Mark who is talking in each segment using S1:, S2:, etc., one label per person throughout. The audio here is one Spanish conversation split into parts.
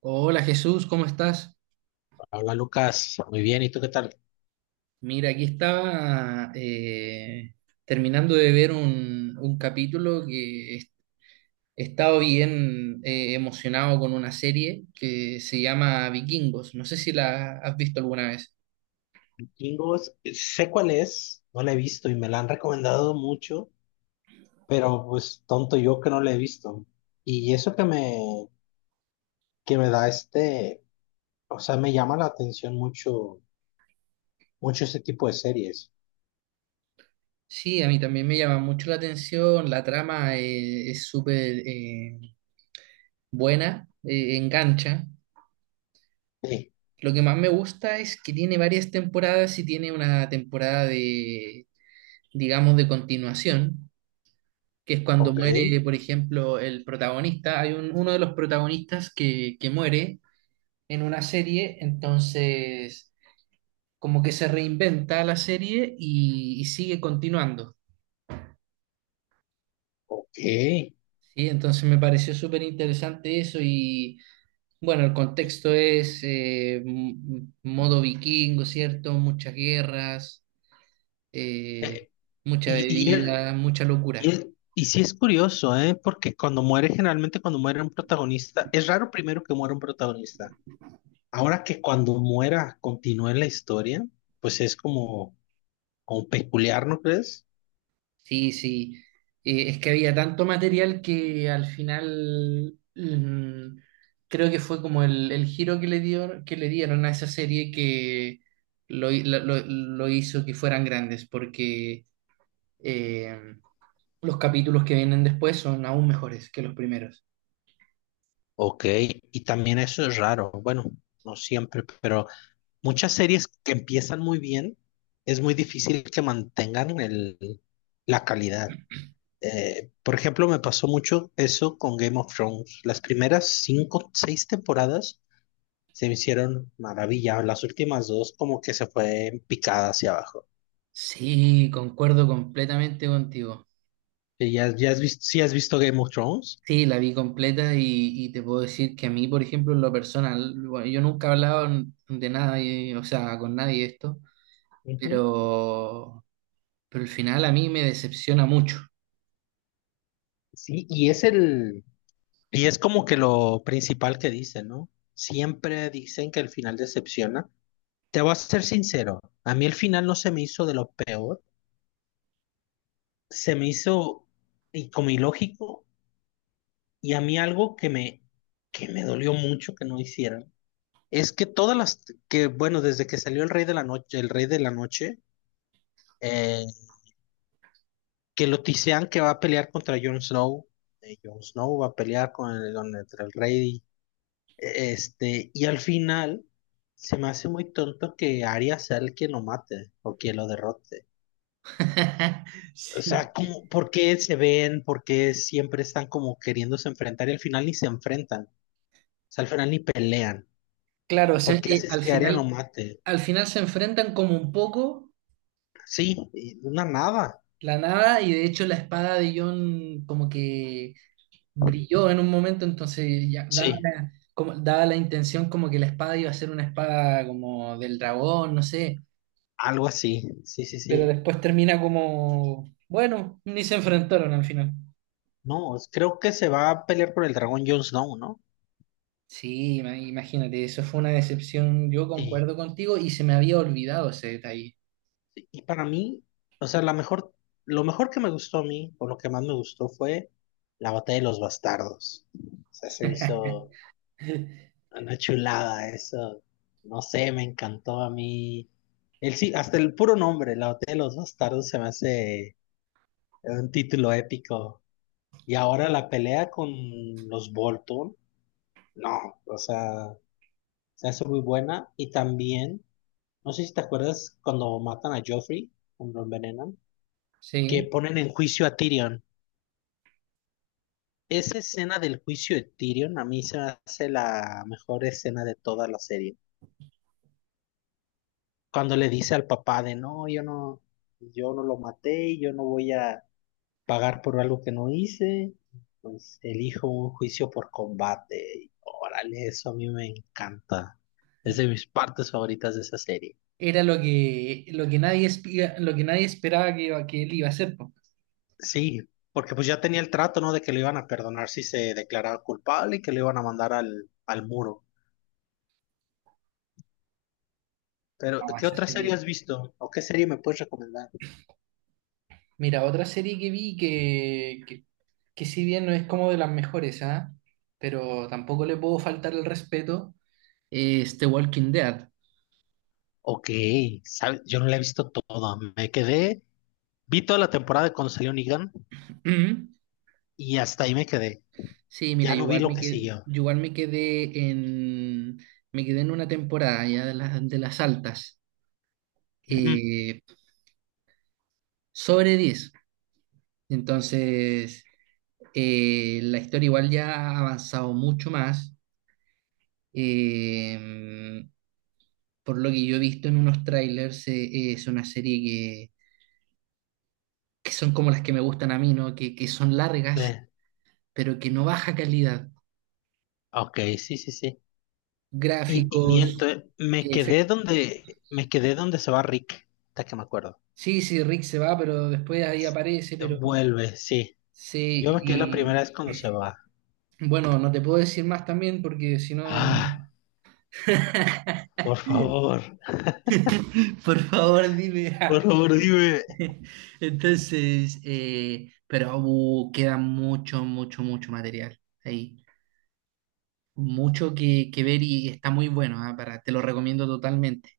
S1: Hola Jesús, ¿cómo estás?
S2: Hola Lucas, muy bien, ¿y tú qué tal?
S1: Mira, aquí estaba terminando de ver un capítulo que he estado bien emocionado con una serie que se llama Vikingos. No sé si la has visto alguna vez.
S2: Vikingos, sé cuál es, no la he visto y me la han recomendado mucho, pero pues tonto yo que no la he visto. Y eso que me da o sea, me llama la atención mucho, mucho este tipo de series.
S1: Sí, a mí también me llama mucho la atención, la trama es súper buena, engancha.
S2: Sí,
S1: Lo que más me gusta es que tiene varias temporadas y tiene una temporada de, digamos, de continuación, que es cuando
S2: ok,
S1: muere, por ejemplo, el protagonista. Hay uno de los protagonistas que muere en una serie, entonces como que se reinventa la serie y sigue continuando.
S2: ok.
S1: ¿Sí? Entonces me pareció súper interesante eso y bueno, el contexto es modo vikingo, ¿cierto? Muchas guerras, eh, mucha
S2: Y, y, el-
S1: bebida, mucha
S2: y,
S1: locura.
S2: el- y sí es curioso, ¿eh? Porque cuando muere, generalmente cuando muere un protagonista, es raro primero que muera un protagonista. Ahora que cuando muera continúe la historia, pues es como, como peculiar, ¿no crees?
S1: Sí, sí. Es que había tanto material que al final creo que fue como el giro que le dio, que le dieron a esa serie que lo, hi- lo hizo que fueran grandes, porque eh, los capítulos que vienen después son aún mejores que los primeros.
S2: Ok, y también eso es raro. Bueno, no siempre, pero muchas series que empiezan muy bien, es muy difícil que mantengan la calidad. Por ejemplo, me pasó mucho eso con Game of Thrones. Las primeras cinco, seis temporadas se me hicieron maravilla. Las últimas dos como que se fue en picada hacia abajo.
S1: Sí, concuerdo completamente contigo.
S2: ¿Ya has visto, sí has visto Game of Thrones?
S1: Sí, la vi completa y te puedo decir que a mí, por ejemplo, en lo personal, bueno, yo nunca he hablado de nada, o sea, con nadie de esto.
S2: Ujú.
S1: pero, pero el final a mí me decepciona mucho.
S2: Sí, y es como que lo principal que dicen, ¿no? Siempre dicen que el final decepciona. Te voy a ser sincero, a mí el final no se me hizo de lo peor, se me hizo y como ilógico y a mí algo que me dolió mucho que no hicieran es que todas las que bueno, desde que salió el Rey de la Noche, eh, que lo tisean que va a pelear contra Jon Snow, Jon Snow va a pelear con el Rey. Este, y al final se me hace muy tonto que Arya sea el que lo mate o que lo derrote.
S1: Sí,
S2: ¿Por qué se ven? ¿Por qué siempre están como queriéndose enfrentar y al final ni se enfrentan? O sea, al final ni pelean.
S1: claro,
S2: ¿Por qué haces
S1: al
S2: que Arya lo mate?
S1: al final se enfrentan como un poco
S2: Sí, y una nada.
S1: la nada y de hecho la espada de Jon como que brilló en un momento, entonces ya daba
S2: Sí,
S1: la, como, daba la intención como que la espada iba a ser una espada como del dragón, no sé,
S2: algo así. Sí, sí,
S1: pero
S2: sí.
S1: después termina como, bueno, ni se enfrentaron al final.
S2: No, creo que se va a pelear por el dragón Jon Snow, ¿no?
S1: Sí, imagínate, eso fue una decepción. Yo
S2: Y
S1: concuerdo contigo y se me había olvidado ese detalle.
S2: Y para mí, o sea, la mejor, lo mejor que me gustó a mí, o lo que más me gustó fue la batalla de los bastardos. O sea, se me hizo una chulada eso. No sé, me encantó a mí. Sí, hasta el puro nombre, la batalla de los bastardos, se me hace un título épico. Y ahora la pelea con los Bolton, no, o sea, se hace muy buena. Y también, no sé si te acuerdas cuando matan a Joffrey, cuando lo envenenan, que
S1: Sí,
S2: ponen en juicio a Tyrion. Esa escena del juicio de Tyrion a mí se me hace la mejor escena de toda la serie. Cuando le dice al papá de no, yo no lo maté, y yo no voy a pagar por algo que no hice, pues elijo un juicio por combate. Y órale, eso a mí me encanta. Es de mis partes favoritas de esa serie.
S1: era lo lo que nadie, lo que nadie esperaba que él iba a hacer. Po.
S2: Sí, porque pues ya tenía el trato, ¿no? De que lo iban a perdonar si se declaraba culpable y que lo iban a mandar al muro. Pero,
S1: No,
S2: ¿qué
S1: esa
S2: otra serie
S1: serie.
S2: has visto? ¿O qué serie me puedes recomendar?
S1: Mira, otra serie que vi que si bien no es como de las mejores, ¿ah? Pero tampoco le puedo faltar el respeto, es The Walking Dead.
S2: Ok, ¿sabes? Yo no la he visto toda. Vi toda la temporada cuando salió Negan y hasta ahí me quedé.
S1: Sí, mira,
S2: Ya no vi lo que siguió.
S1: igual me quedé en una temporada ya de de las altas,
S2: Ujú.
S1: eh, sobre 10. Entonces, la historia igual ya ha avanzado mucho más. Eh, por lo que yo he visto en unos trailers, es una serie que son como las que me gustan a mí, ¿no? Que son
S2: Sí,
S1: largas, pero que no baja calidad.
S2: ok, sí, sí, sí. Y
S1: Gráficos,
S2: miento,
S1: eh, efec-
S2: me quedé donde se va Rick, hasta que me acuerdo.
S1: sí, sí, Rick se va, pero después ahí aparece, pero
S2: Vuelve, sí. Yo
S1: sí,
S2: me quedé la primera
S1: y
S2: vez cuando se va.
S1: bueno, no te puedo decir más también porque si no...
S2: Ah, por favor,
S1: Por favor, dime.
S2: por favor, dime.
S1: Entonces, queda mucho, mucho, mucho material ahí. Mucho que ver y está muy bueno, ah. Para, te lo recomiendo totalmente.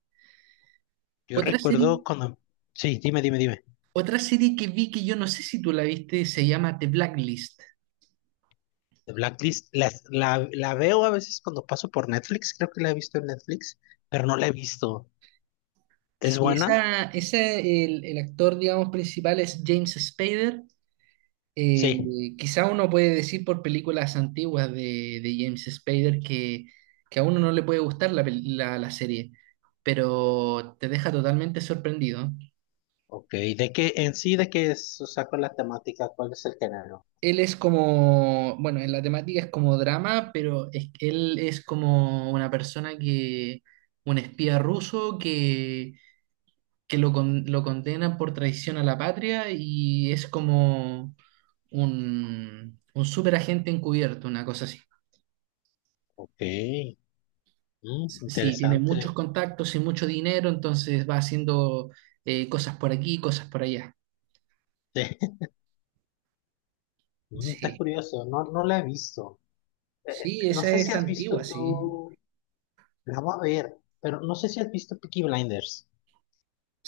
S2: Yo
S1: Otra serie,
S2: recuerdo cuando, sí, dime, dime, dime.
S1: Otra serie que vi que yo no sé si tú la viste, se llama The Blacklist.
S2: De Blacklist, la veo a veces cuando paso por Netflix, creo que la he visto en Netflix, pero no la he visto. ¿Es
S1: Si
S2: buena?
S1: esa, ese, el actor, digamos, principal es James Spader.
S2: Sí.
S1: Eh, quizá uno puede decir por películas antiguas de James Spader que a uno no le puede gustar la serie, pero te deja totalmente sorprendido.
S2: Ok, en sí, ¿de qué es? O sea, ¿cuál es la temática? ¿Cuál es el género?
S1: Él es como, bueno, en la temática es como drama, pero él es como una persona un espía ruso lo condenan por traición a la patria y es como un superagente encubierto, una cosa así.
S2: Ok, mm,
S1: Sí, tiene muchos
S2: interesante.
S1: contactos y mucho dinero, entonces va haciendo cosas por aquí, cosas por allá.
S2: Sí. Mm, está
S1: Sí,
S2: curioso, no, no la he visto.
S1: sí,
S2: No
S1: esa
S2: sé si
S1: es
S2: has visto
S1: antigua, sí.
S2: tú, la voy a ver, pero no sé si has visto Peaky Blinders.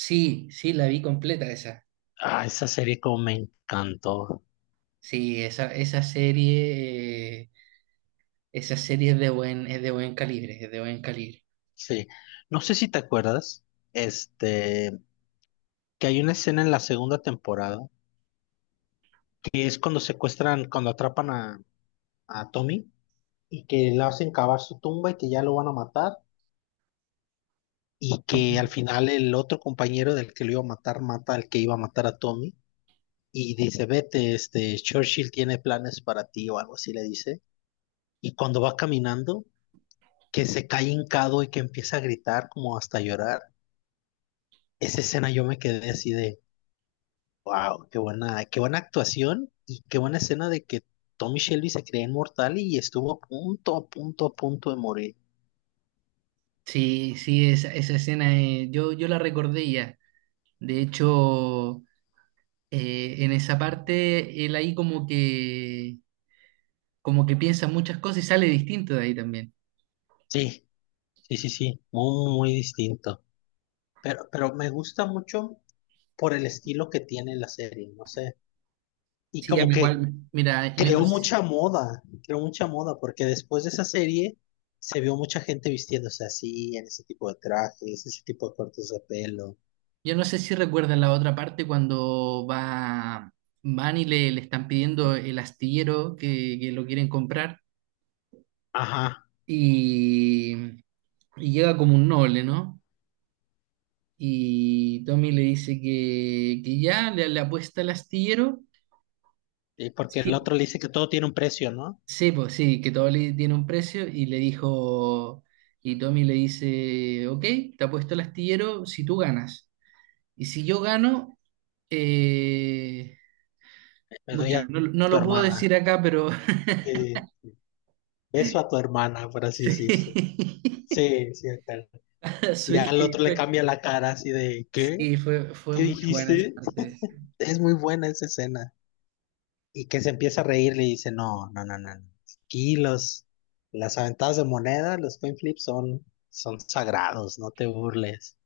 S1: Sí, sí, la vi completa esa.
S2: Ah, esa serie como me encantó.
S1: Sí, esa serie es de buen calibre, es de buen calibre.
S2: Sí, no sé si te acuerdas, este, que hay una escena en la segunda temporada, que es cuando secuestran, cuando atrapan a Tommy y que le hacen cavar su tumba y que ya lo van a matar y que al final el otro compañero del que lo iba a matar mata al que iba a matar a Tommy y dice, vete, este, Churchill tiene planes para ti o algo así le dice. Y cuando va caminando, que se cae hincado y que empieza a gritar como hasta llorar. Esa escena yo me quedé así de, wow, qué buena actuación y qué buena escena de que Tommy Shelby se creía inmortal y estuvo a punto, a punto, a punto de morir.
S1: Sí, sí, esa escena yo la recordé ya. De hecho, en esa parte él ahí como como que piensa muchas cosas y sale distinto de ahí también.
S2: Sí, sí, sí, sí, muy, muy distinto. Pero me gusta mucho por el estilo que tiene la serie, no sé. Y
S1: Sí, a
S2: como
S1: mí
S2: que
S1: igual, mira,
S2: creó mucha moda, porque después de esa serie se vio mucha gente vistiéndose así, en ese tipo de trajes, ese tipo de cortes de pelo.
S1: yo no sé si recuerdan la otra parte cuando va, van y le están pidiendo el astillero que lo quieren comprar
S2: Ajá,
S1: y, y llega como un noble, ¿no? Y Tommy le dice le apuesta el astillero.
S2: y porque el
S1: Sí,
S2: otro le dice que todo tiene un precio, ¿no?
S1: sí, pues sí, que todo le tiene un precio y le dijo, y Tommy le dice, ok, te apuesto el astillero si tú ganas. Y si yo gano... Eh,
S2: Me doy
S1: muchas
S2: a
S1: no, lo no
S2: tu
S1: lo puedo decir
S2: hermana.
S1: acá, pero
S2: Eh, beso a tu hermana, por así decirse.
S1: sí,
S2: Sí, sí, acá. Y
S1: sí,
S2: al otro le cambia la cara así de, ¿qué?
S1: sí, fue
S2: ¿Qué
S1: muy buena esa
S2: dijiste?
S1: parte. Sí.
S2: Es muy buena esa escena. Y que se empieza a reír, le dice, no, no, no, no. Aquí los, las aventadas de moneda, los coin flips son, son sagrados, no te burles.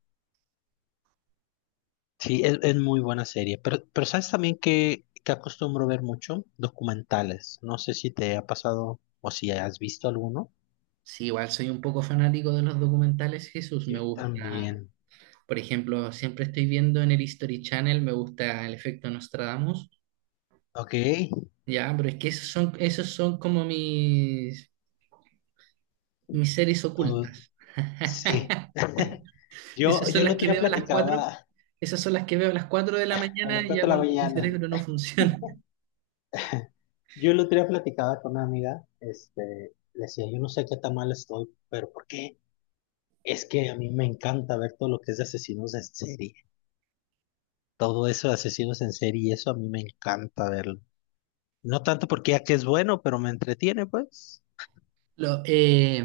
S2: Sí, es muy buena serie. Pero ¿sabes también que acostumbro ver mucho? Documentales. No sé si te ha pasado o si has visto alguno.
S1: Sí, igual soy un poco fanático de los documentales, Jesús, me
S2: Yo
S1: gusta.
S2: también.
S1: Por ejemplo, siempre estoy viendo en el History Channel, me gusta el efecto Nostradamus,
S2: Ok,
S1: ya, pero es que esos son como mis series
S2: tú,
S1: ocultas.
S2: sí.
S1: Esas
S2: Yo
S1: son
S2: el
S1: las
S2: otro
S1: que
S2: día
S1: veo a las cuatro,
S2: platicaba
S1: esas son las que veo a las cuatro de la
S2: a
S1: mañana,
S2: las cuatro
S1: ya
S2: de la
S1: cuando mi
S2: mañana.
S1: cerebro no funciona.
S2: Yo el otro día platicaba con una amiga, este, le decía, yo no sé qué tan mal estoy, pero ¿por qué? Es que a mí me encanta ver todo lo que es de asesinos en serie. Todo eso de asesinos en serie, eso a mí me encanta verlo. No tanto porque ya que es bueno, pero me entretiene, pues.
S1: Lo- eh,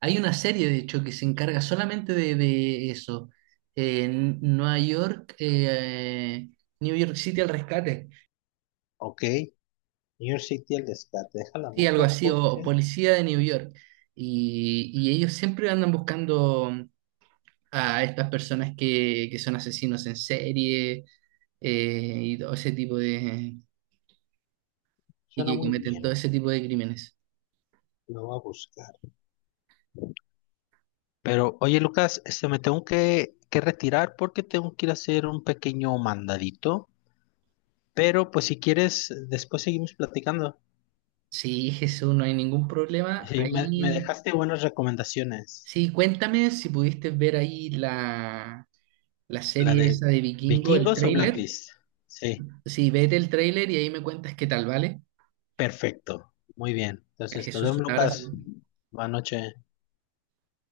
S1: Hay una serie, de hecho, que se encarga solamente de eso. Nueva York, New York City al rescate.
S2: Ok, New York City, el rescate, deja la
S1: Sí, algo
S2: moto
S1: así, o
S2: porque
S1: Policía de New York. Y ellos siempre andan buscando a estas personas que son asesinos en serie, y todo ese tipo de... y
S2: suena
S1: que
S2: muy
S1: cometen todo
S2: bien.
S1: ese tipo de crímenes.
S2: Lo voy a buscar. Pero, oye, Lucas, este, me tengo que retirar porque tengo que ir a hacer un pequeño mandadito. Pero, pues, si quieres, después seguimos platicando.
S1: Sí, Jesús, no hay ningún problema.
S2: Sí, me
S1: Ahí...
S2: dejaste buenas recomendaciones.
S1: Sí, cuéntame si pudiste ver ahí la, la
S2: La
S1: serie
S2: de
S1: esa de Vikingo, el
S2: Vikingos o
S1: tráiler.
S2: Blacklist. Sí,
S1: Sí, vete el tráiler y ahí me cuentas qué tal, ¿vale?
S2: perfecto. Muy bien.
S1: A
S2: Entonces, nos
S1: Jesús,
S2: vemos,
S1: un
S2: Lucas.
S1: abrazo.
S2: Buenas noches.